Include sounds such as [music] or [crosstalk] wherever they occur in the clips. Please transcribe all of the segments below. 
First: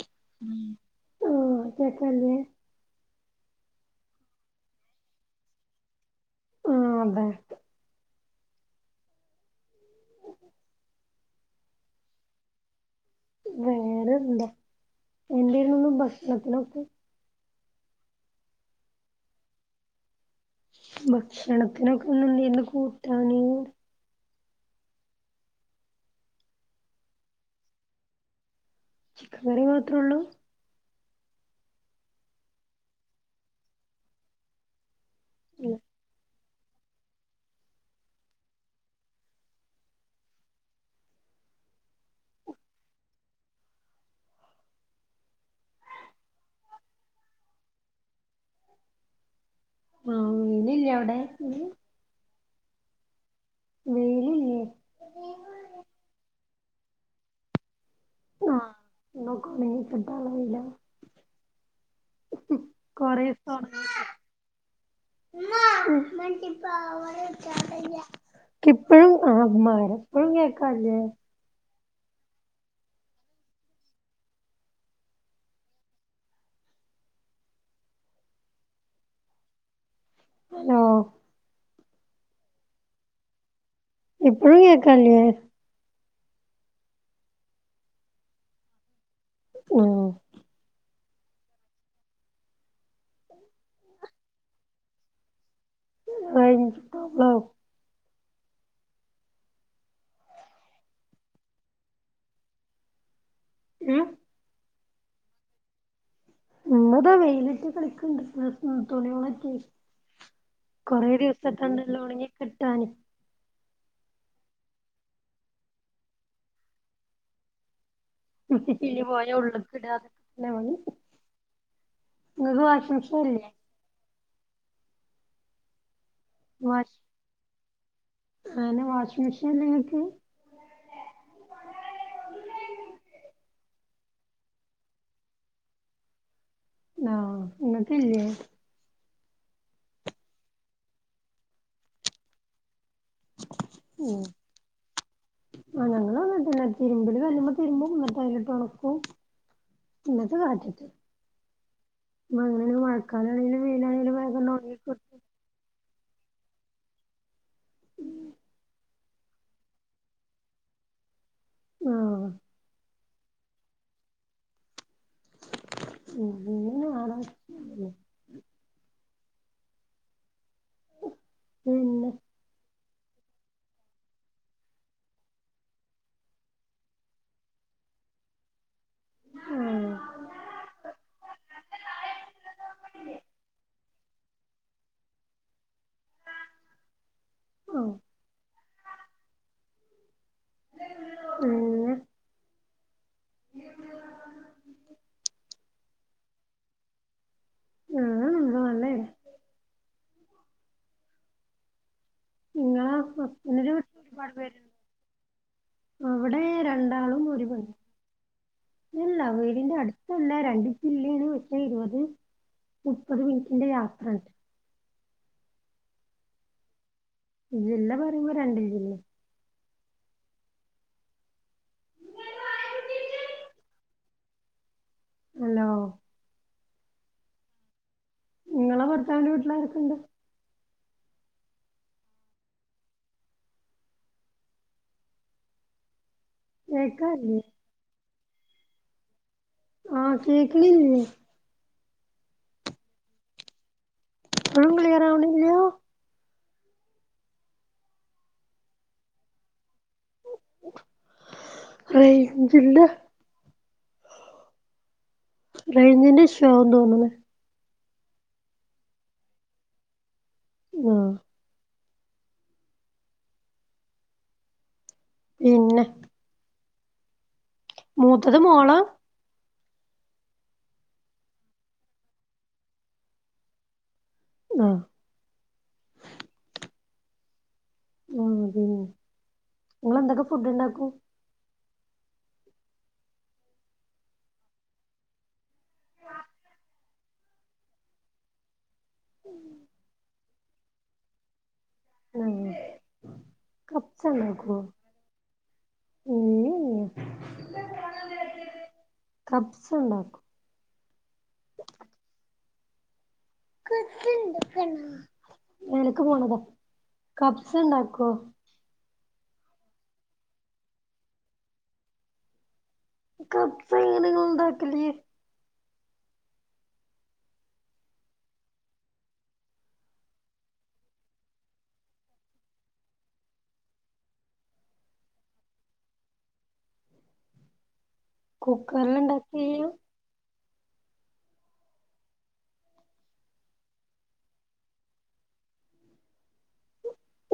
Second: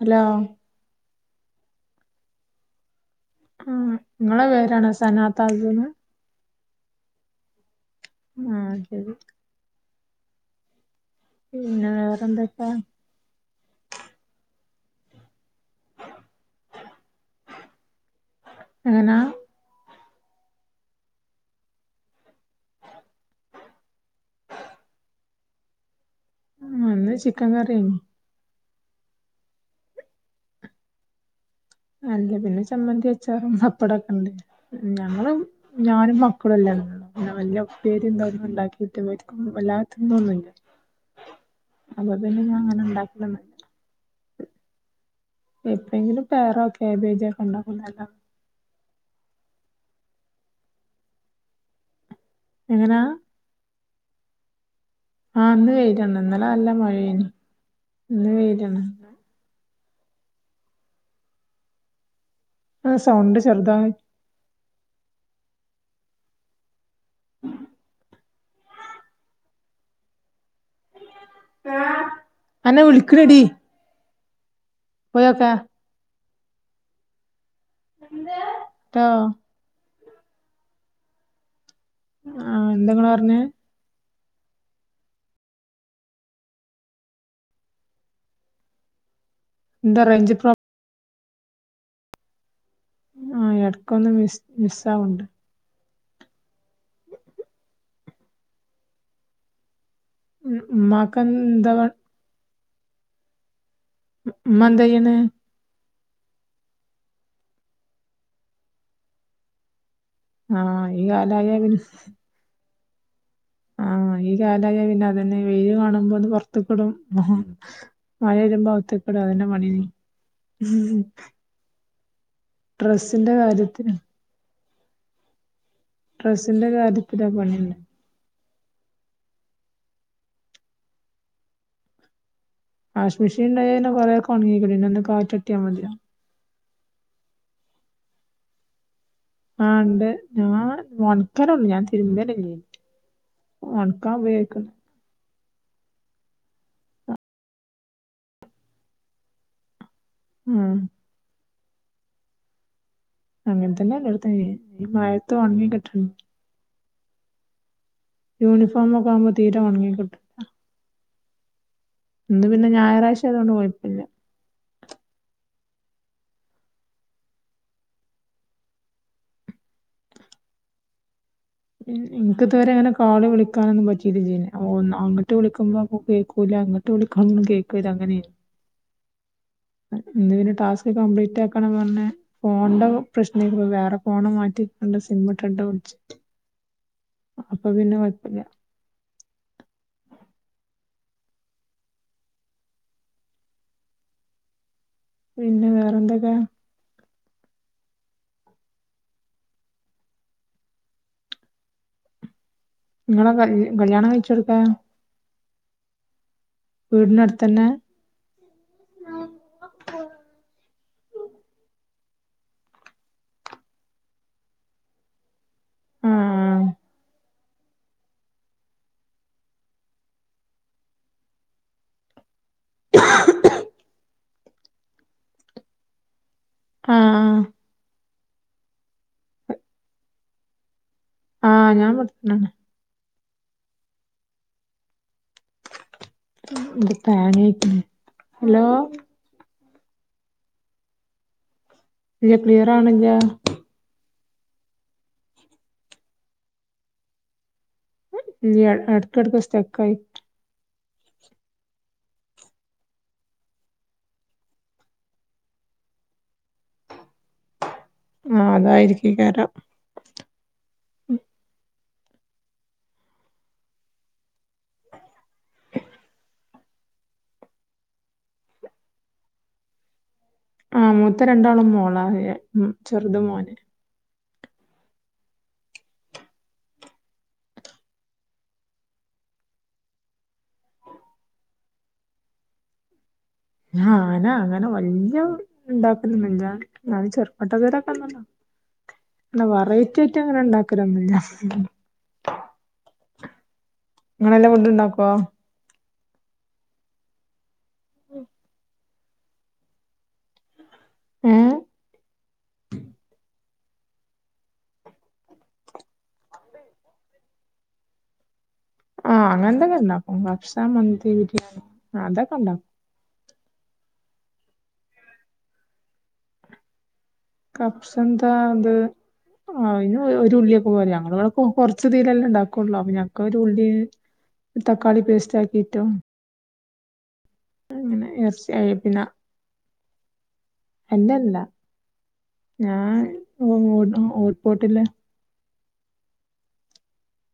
Hello ഉം ഓ ചക്കല്ലേ ആഹ് ഇങ്ങളെ പേരാണോ സനാത്താജന്ന് ആഹ് അതെ ആ ശരി പിന്നെ വേറെന്തെക്കാ? വേറെ എന്താ? എന്തേരുന്നു ഭക്ഷണത്തിനൊക്കെ? എങ്ങനാ? ഭക്ഷണത്തിനൊക്കെ ഇന്ന് എന്തെര്ന്നു കൂട്ടാന്? ഹ് [inaudible] ഉം ഇന്ന് ചിക്കൻ കറിയാര്ന്നു. കറി മാത്രേള്ളൂ അല്ല പിന്നെ ചമ്മന്തി അച്ചാറും പപ്പടൊക്കെണ്ട് ഞങ്ങള് ഞാനും മക്ക നല്ല ഉപ്പേരിം തൊന്നും ണ്ടാക്കിയിട്ട് ഇവർക് വല്ലാത്തിന്നൊന്നുല്ല്യ അപ്പൊ പിന്നങ്ങനടാക്ക എപ്പഴെങ്കിലും പയറോ കേബേജൊക്കെണ്ടാക്കുന്നല്ല ആഹ വിനുല്ല്യേ അവിടെ എങ്ങനെ വെയ്ല് ല്ലേ ആഹ് ഇന്ന് വെയിലെന്ന് ഇന്നലെ നല്ല മഴേനി ഇന്ന് വെയിലെന്ന് ക്കണ സട്ടാല വല്ല [inaudible] ആ കൊറേ സൗണ്ട് സ [inaudible] ചെറുതായി മ്മാ മണ്ടിപ്പോ ഇവടെ സ്ഥലല്ല്യ ഇപ്പഴും ആ ഇപ്പഴും കേക്കാല്ലേ അനെ വിളിക്കണടി പോയക്കെ ആ ഹലോ ആഹ എന്തെങ്ങാ പറഞ്ഞത് ഇപ്പളും കേക്കല്ല്യെ എന്ത ആഹ് റേഞ്ച് പ്ര ആ ഇടക്കൊന്ന് മിസ് മിസ്സ ആവണ്ട് അഞ്ച് [inaudible] മാക്കന്തവ ഏ മന്തയാണ് നിങ്ങതാ വെയിലിറ്റെ കളിക്കണ്ട തുണികളക്കെ ആഹ് ഈ കൊറെ കാലായ ദിവസത്ത ഉണ്ടല്ലോ ഉണങ്ങി കിട്ടാന് ആഹ ഈ കാലായ പിന്നെ അതന്നെ വെയില് കാണുമ്പോ ഒന്ന് പുറത്ത കിടും മഴെ യ്യുമ്പം ഔ ഇനി ത്ത്ക്ക് ടാ പോയ അതന്നെ പണി ഉള്ള്ക്ക് ഇടാ അതൊക്കെ പണി ഇങ്ങക്ക് വാഷിംഗ് മെഷീൻ ഡ്രസ്സിന്റെ ഇല്ലേ കാര്യത്തിന് ഡ്രസ്സിന്റെ വാഷ് കാര്യത്തി പണിണ്ട് അങ്ങനെ വാഷിംഗ മെഷീല്ലെ ങ്ങക്ക് വാഷ് മെഷീൻ ഉണ്ടെ കൊറെണങ്ങി പിന്ന ഒന്ന് കാറ്റട്ടിയാ മതി ആഹ ങക്ക്ല്ലേ ആ ഉണ്ട് ഞാ ഒണക്കലേള്ളു ഞാൻ തിരുമ്പലല്ലേ ഒൺ ക്കാ ൻ ഉപയോ ക്കും അങ്ങനൊന്നും വന്നിടില്ല തിരുമ്പല്കല്ല് മ്മല് തിരുമ്പും ന്നിട്ട് അയില്ട്ട് ഒണക്കും മഴ [unintelligible] ഉം കറി ആണെങ്കിലും മീനാണെങ്കിലും വേഗം നോക്കിക്കോ ത്തു ഒൺങ്ങിക്കിട്ട്ണ് ല്യ ഉം യൂണിഫോമൊക്കെ ആകുമ്പംതീരെ ഒണങ്ങിക്കിട്ടു ആഹ് ഇന്ന് പിന്നെ ഞായറാഴ്ച ആയതോണ്ട് കൊയപ്പല്യ [unintelligible] ഉം പിന്നെ ഉം അക്കത്തവരെ അങ്ങനെ കാൾള് വിളിക്കാനൊ പറ്റിയി് ചെയ്യില്ല ഒന്ന്ങ്ങോട്ട് വിളിക്കുമ്പോൾ അപ്പോൾ കേൾക്കൂല്ല അങ്ങോട്ട് [unintelligible] ആഹ് ഇന്ന് പിന്നെ ടാസ്ക് കംപ്ലീറ്റ് ആക്കണംന്ന് പറഞ്ഞെ ഫോണിന്റെ പ്രശ്നക്കുംപ്പം വേറെ ഫോണ് മാറ്റി നല്ല സി മെമക്കെട്ട കുടിച്ച അപ്പൊ ആഹ് പിന്നെ കുഴപ്പില്ല പിന്നെ ഉ പിന്നെ വേറെന്തൊക്കെ [unintelligible] അല്ലേ കല്യ- നിങ്ങളെ [unintelligible] കല്യാണം ഒരു കഴിച്ചു പാട് കൊടുക്കാ പേര് അവടെ രണ്ടാളും വീടിനടുത്ത് തന്നെ ഒരുപണി ഇല്ല വീടിന്റെ അട്ത്തല്ല രണ്ട് [unintelligible] മുപ്പത് മിനിറ്റിന്റെ യാത്രണ്ട് ആ ജില്ല പറയുമ്പോ രണ്ട് ജില്ല [inaudible] ഹലോ ആഹ് ഇങ്ങളെ ഭർത്താവിന്റെ വീട്ടിലാരെക്കെണ്ട് ആഹ് ഞാൻ [unintelligible] കേക്കാല്ലേ [unintelligible] ഹലോ ആഹ് കേക്ക്ണ്ല്ലേ ഇല്ല ക്ലിയർ ആ വണില്ല ഇപ്പളും ക്ലിയർ ആവുന്നില്ലാ ഇല്ല്യ എട്ക്കട്ക്ക് സ്റ്റക്കായി റെയ്ഞ്ചില്ല റയ്ഞ്ചിൻ്റെ ഇഷ്യു ആണ് തോന്ന്ണ് ആഹ് അതായിരിക്കാകേരം ആഹ് പിന്നെ മൂത്തത് മോളാ ആ മൂത്ത രണ്ടാളും മോളാ ഉം ചെറ്ത് മോന് ആഹ് [unintelligible] നിങ്ങളെന്തൊക്കെ ഫുഡ് ഉണ്ടാക്കും ആഹ് അനാ അങ്ങനെ വല്ല്യ ഉണ്ടാക്കലൊന്നുല്ല അത് ചെറുപ്പട്ടക്കരൊക്കണല്ലോ എന്ന വെറൈറ്റിയായിട്ട് ഉണ്ടാക്കു ലെ അങ്ങനെ മീന് ആഹ് നിങ്ങളെല്ലാം കപ്സണ്ടാക്കോ ഫുഡ് ഉണ്ടാക്കുവോ [unintelligible] ഉം കപ്സ് ഉണ്ടാക്ക ഏഹ് [unintelligible] പോണതാ കപ്സണ്ടാക്കോ ആഹ് അങ്ങനെത്തെക്കെ ഉണ്ടാക്കും ഭക്ഷണം മന്തി ബിരിയാണി അതൊക്കെ ഉണ്ടാക്കും കപ്സ എങ്ങനേണ് ഇങ്ങള് ണ്ടാക്കലേ കപ്സ് എന്താ അത് അയിന് ഒരു ഉള്ളിയൊക്കെ പോരെ ഞങ്ങള് ഇവിടെ കൊറച്ച് തീലല്ലാംണ്ടാക്കുള്ളൂ ഞങ്ങക്ക ഒരു ഉള്ളി തക്കാളി പേസ്റ്റ് ആക്കിയിട്ടും അങ്ങനെ എർച്ചി ആയ കുക്കറിൽ പിന്നെ ഉണ്ടാക്കിയ അല്ലല്ല ഞാൻ [unintelligible] ഹോട്ട്പോർട്ടില്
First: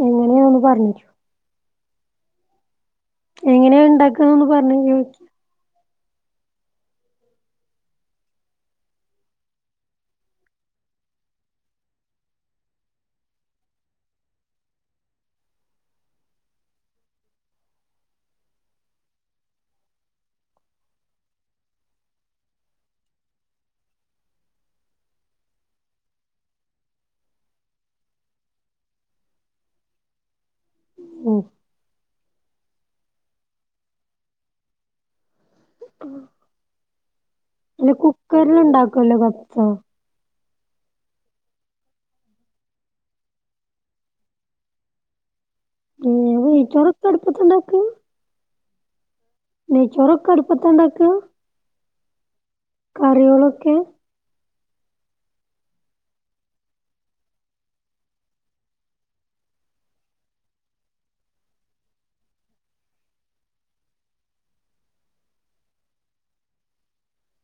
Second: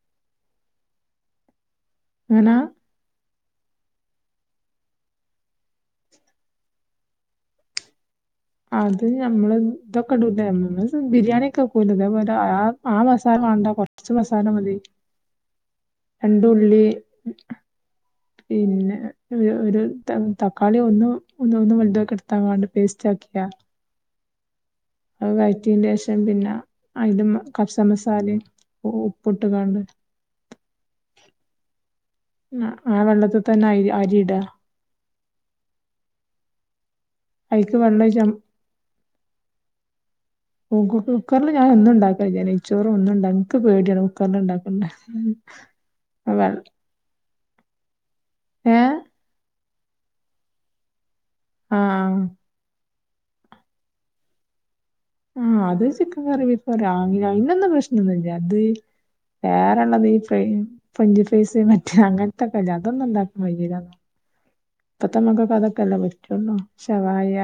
എങ്ങനെയാ ഒന്ന് പറഞ്ഞരോ എനാ എങ്ങനെയാ ഉണ്ടാക്കന്ന് പറഞ്ഞ അത് നമ്മള് ഇതൊക്കെ ഇടുലമ്മ ബിരിയാണി ഒക്കെ വെക്കൂലെ ഇതേപോലെ ആ ആ മസാല മാണ്ട ർച്ച് മസാല മതി. രണ്ട് ഉള്ളീ പിന്നെ ഒ ഒരു ത തക്കാളി ഒന്നും ഒന്ന് ഒന്നും വൽതാക്കി എടുത്താൻ വാണ്ടി പേസ്റ്റാക്കി [unintelligible] അത് വയറ്റീന്റെ ശേഷം പിന്നെ അയ്ൻ്റെ കപ്സ മസാലേം ഓ ഉപ്പ്ട്ട് കാണ്ട് ഓഹ് ആ ആ വെള്ളത്തിൽ തന്നെ അരി അരിടാ [unintelligible] അതിക്ക് അല്ല വെള്ളം കുക്കറിലു ഉണ്ടാക്കുല്ലെ കപ്സ കുക്കറിൽ ഞാൻ ഒന്നു ഉണ്ടാക്കല് ല്ല നെയ്യ്ച്ചോറും ഒന്നുണ്ട ഇന്ക്ക് പേടിയാണ് കുക്കറിൽ ഉണ്ടാക്കണ്ട ഉം ഓഹ് നെയ്ചോറെക്കെ അടുപ്പത്തുണ്ടാക്ക? ഏഹ് നെയ്ചോറൊക്കെ അടുപ്പത്താണ്ടാക്ക? ആഹ് കറികളൊക്കെ ആഹ് അത് ചിക്കൻ കറി [unintelligible] രാവിലെ അയ്നൊന്നും പ്രശ്നൊന്നുല്ല അത് വേറെള്ളത് ഈ ഫ്രെ പഞ്ച്പൈസ് മറ്റേ അങ്ങനത്തൊക്കെല്ല അതൊന്നും ഉണ്ടാക്കാകയ്യൂല്ല ഇപ്പത്തെമക്കക്ക് അതൊക്കെല്ല പറ്റുള്ളൂ ശവായ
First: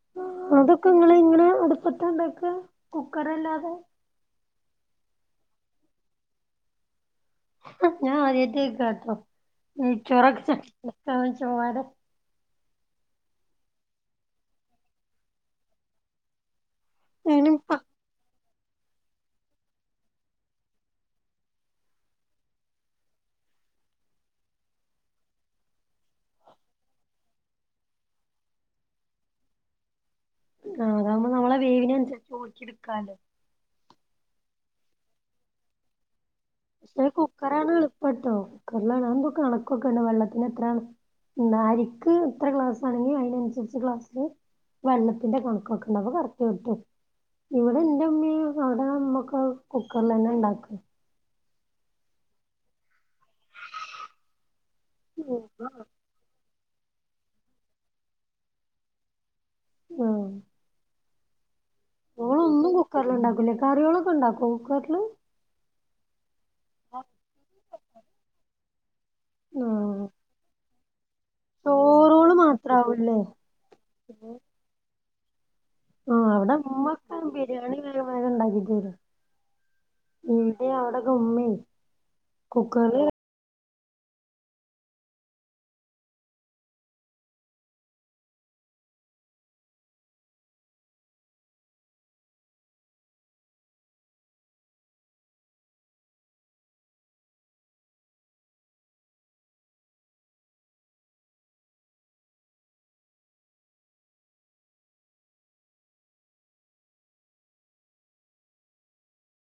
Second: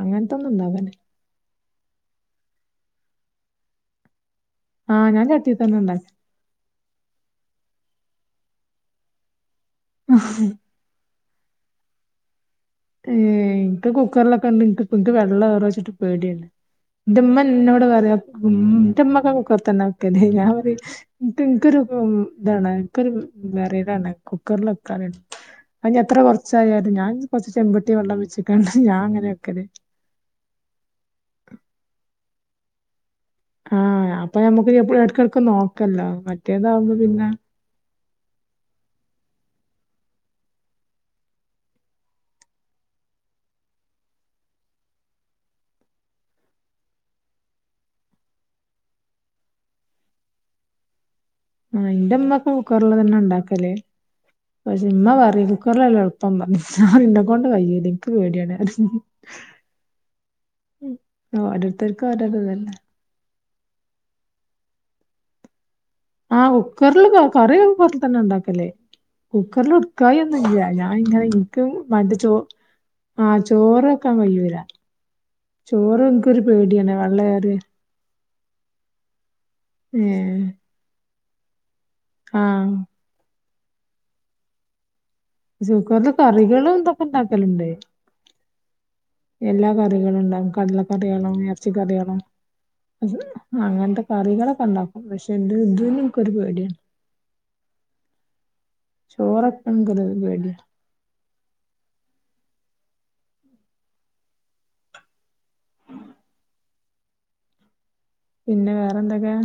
അങ്ങനത്തൊന്നും അതൊക്കെ ഉണ്ടാക്കണ്ട ഇങ്ങള് ഇങ്ങനെ അടുപ്പത്താണ്ടാക്ക? കുക്കർ അല്ലാതെ ആഹ് ഞാൻ ചട്ടീ തന്നെ ഉണ്ടാക്കി ഞാൻ ആദ്യായിട്ട്ക്കാട്ടോ നെയ്ച്ചോറെക്കെ ഏഹ് ഇന്ക്ക് കുക്കറിലൊക്കെ ഉണ്ട് ഇന്ക്ക് വെള്ള റോ വച്ചിട്ട് പേടിയാണ്. ന്റു ഉമ്മ അങ്ങനിപ്പ എന്നോട് പറയ് ന്റുമ്മക്കെ കുക്കറിതന്നെ വെക്കല് ഞാൻ പറിം ഇന്ക്ക്ഇന്ക്കെരു ഇതാണ് ഇന്ക്കൊരു വെറിലാണ് കുക്കറിലൊക്കാന് അത് ഞ് എത്ര കൊറച്ചായാലും ഞാൻ കൊറച്ച് ചെമ്പട്ടി വെള്ളം വെച്ച്ക്കാണ്ട് ഞാൻ അങ്ങനവെക്കല്. ആഹ് അതാവുമ്പോ നമ്മളെ വേവിനനുസരിച്ച് ഊറ്റിട്ക്കാല്ലൊ. ആഹ് അപ്പ ഞമക്ക് എ എടക്കെടക്ക് നോക്കല്ലേ മറ്റേതാവുമ്പൊ പിന്നെ എളുപ്പാട്ടോ [unintelligible] കണക്കൊക്കെണ്ട് വെള്ളത്തിന് എത്ര നാഴിക്ക് ഇത്ര ഗ്ലാസാണെങ്കി അയിനനുസരിച്ച് ഗ്ലാസില് വെള്ളത്തിന്റെ കണക്കൊക്കെണ്ട് അപ്പം കറക്ട്ട് കിട്ടും. ഇവിടെ എന്റെ ഉമ്മീം അവിടെ അമ്മക്കെ കുക്കറ്ലന്നെ ഉണ്ടാക്ക ആഹ് എന്റുമ്മക്കും കുക്കറിലന്നെ ഉണ്ടാക്കല് പക്ഷേ മ്മ പറയും കുക്കറിലല്ലേ എളു [unintelligible] ഇന്നെക്കൊണ്ട് വയ്യ നിക്ക് പേടിയാണറിയും ആഹ് ഉം ഓരോര്ത്തർക്കു ഒരേത് തല്ലേ കരളുണ്ടാക്കൂല്ലേ കറികളൊക്കെ ഇണ്ടാക്കോ കുക്കറ്ല് ആഹ് കുക്കറില് കറി ഒക്കെ പോലെതന്നെ ഉണ്ടാക്കല് കുക്കറിൽ ആഹ് ഉടുക്കായിയൊന്നില്ല ല്ല ഞാൻ ഇങ്ങനെ എനിക്ക് മറ്റ ചോ ചോറോള് മാത്രാവൂല്ലേ ആഹ് ചോറൊക്കാൻ കയ്യൂല്ല ചോറ് ആഹ് ഇന്ക്കൊരു അവിടെ പേടിയാണ് ഇമ്മൊക്കെ വെള്ളറിയ ബിരിയാണി വേഗം വേഗം ഇണ്ടാക്കികുട് ഏഹ് ഈടെ അവിടെക്കുമ്മിം ആഹ് സുക്കറില് കറികളും ഇന്തൊക്കെ ഉണ്ടാക്കലുണ്ട് എല്ലാ കറികളുണ്ടാവും കടലക്കറികളും എറച്ചികറികളും അങ്ങനത്തെ കറികളൊക്കണ്ടാക്കും പക്ഷെ ദ് ഇതിനിക്കൊരു പേടിയാ ചോറെക്കാൻ ഇന്ക്കൊരുപേടിയ പിന്നെ വേറെന്തെക്കെ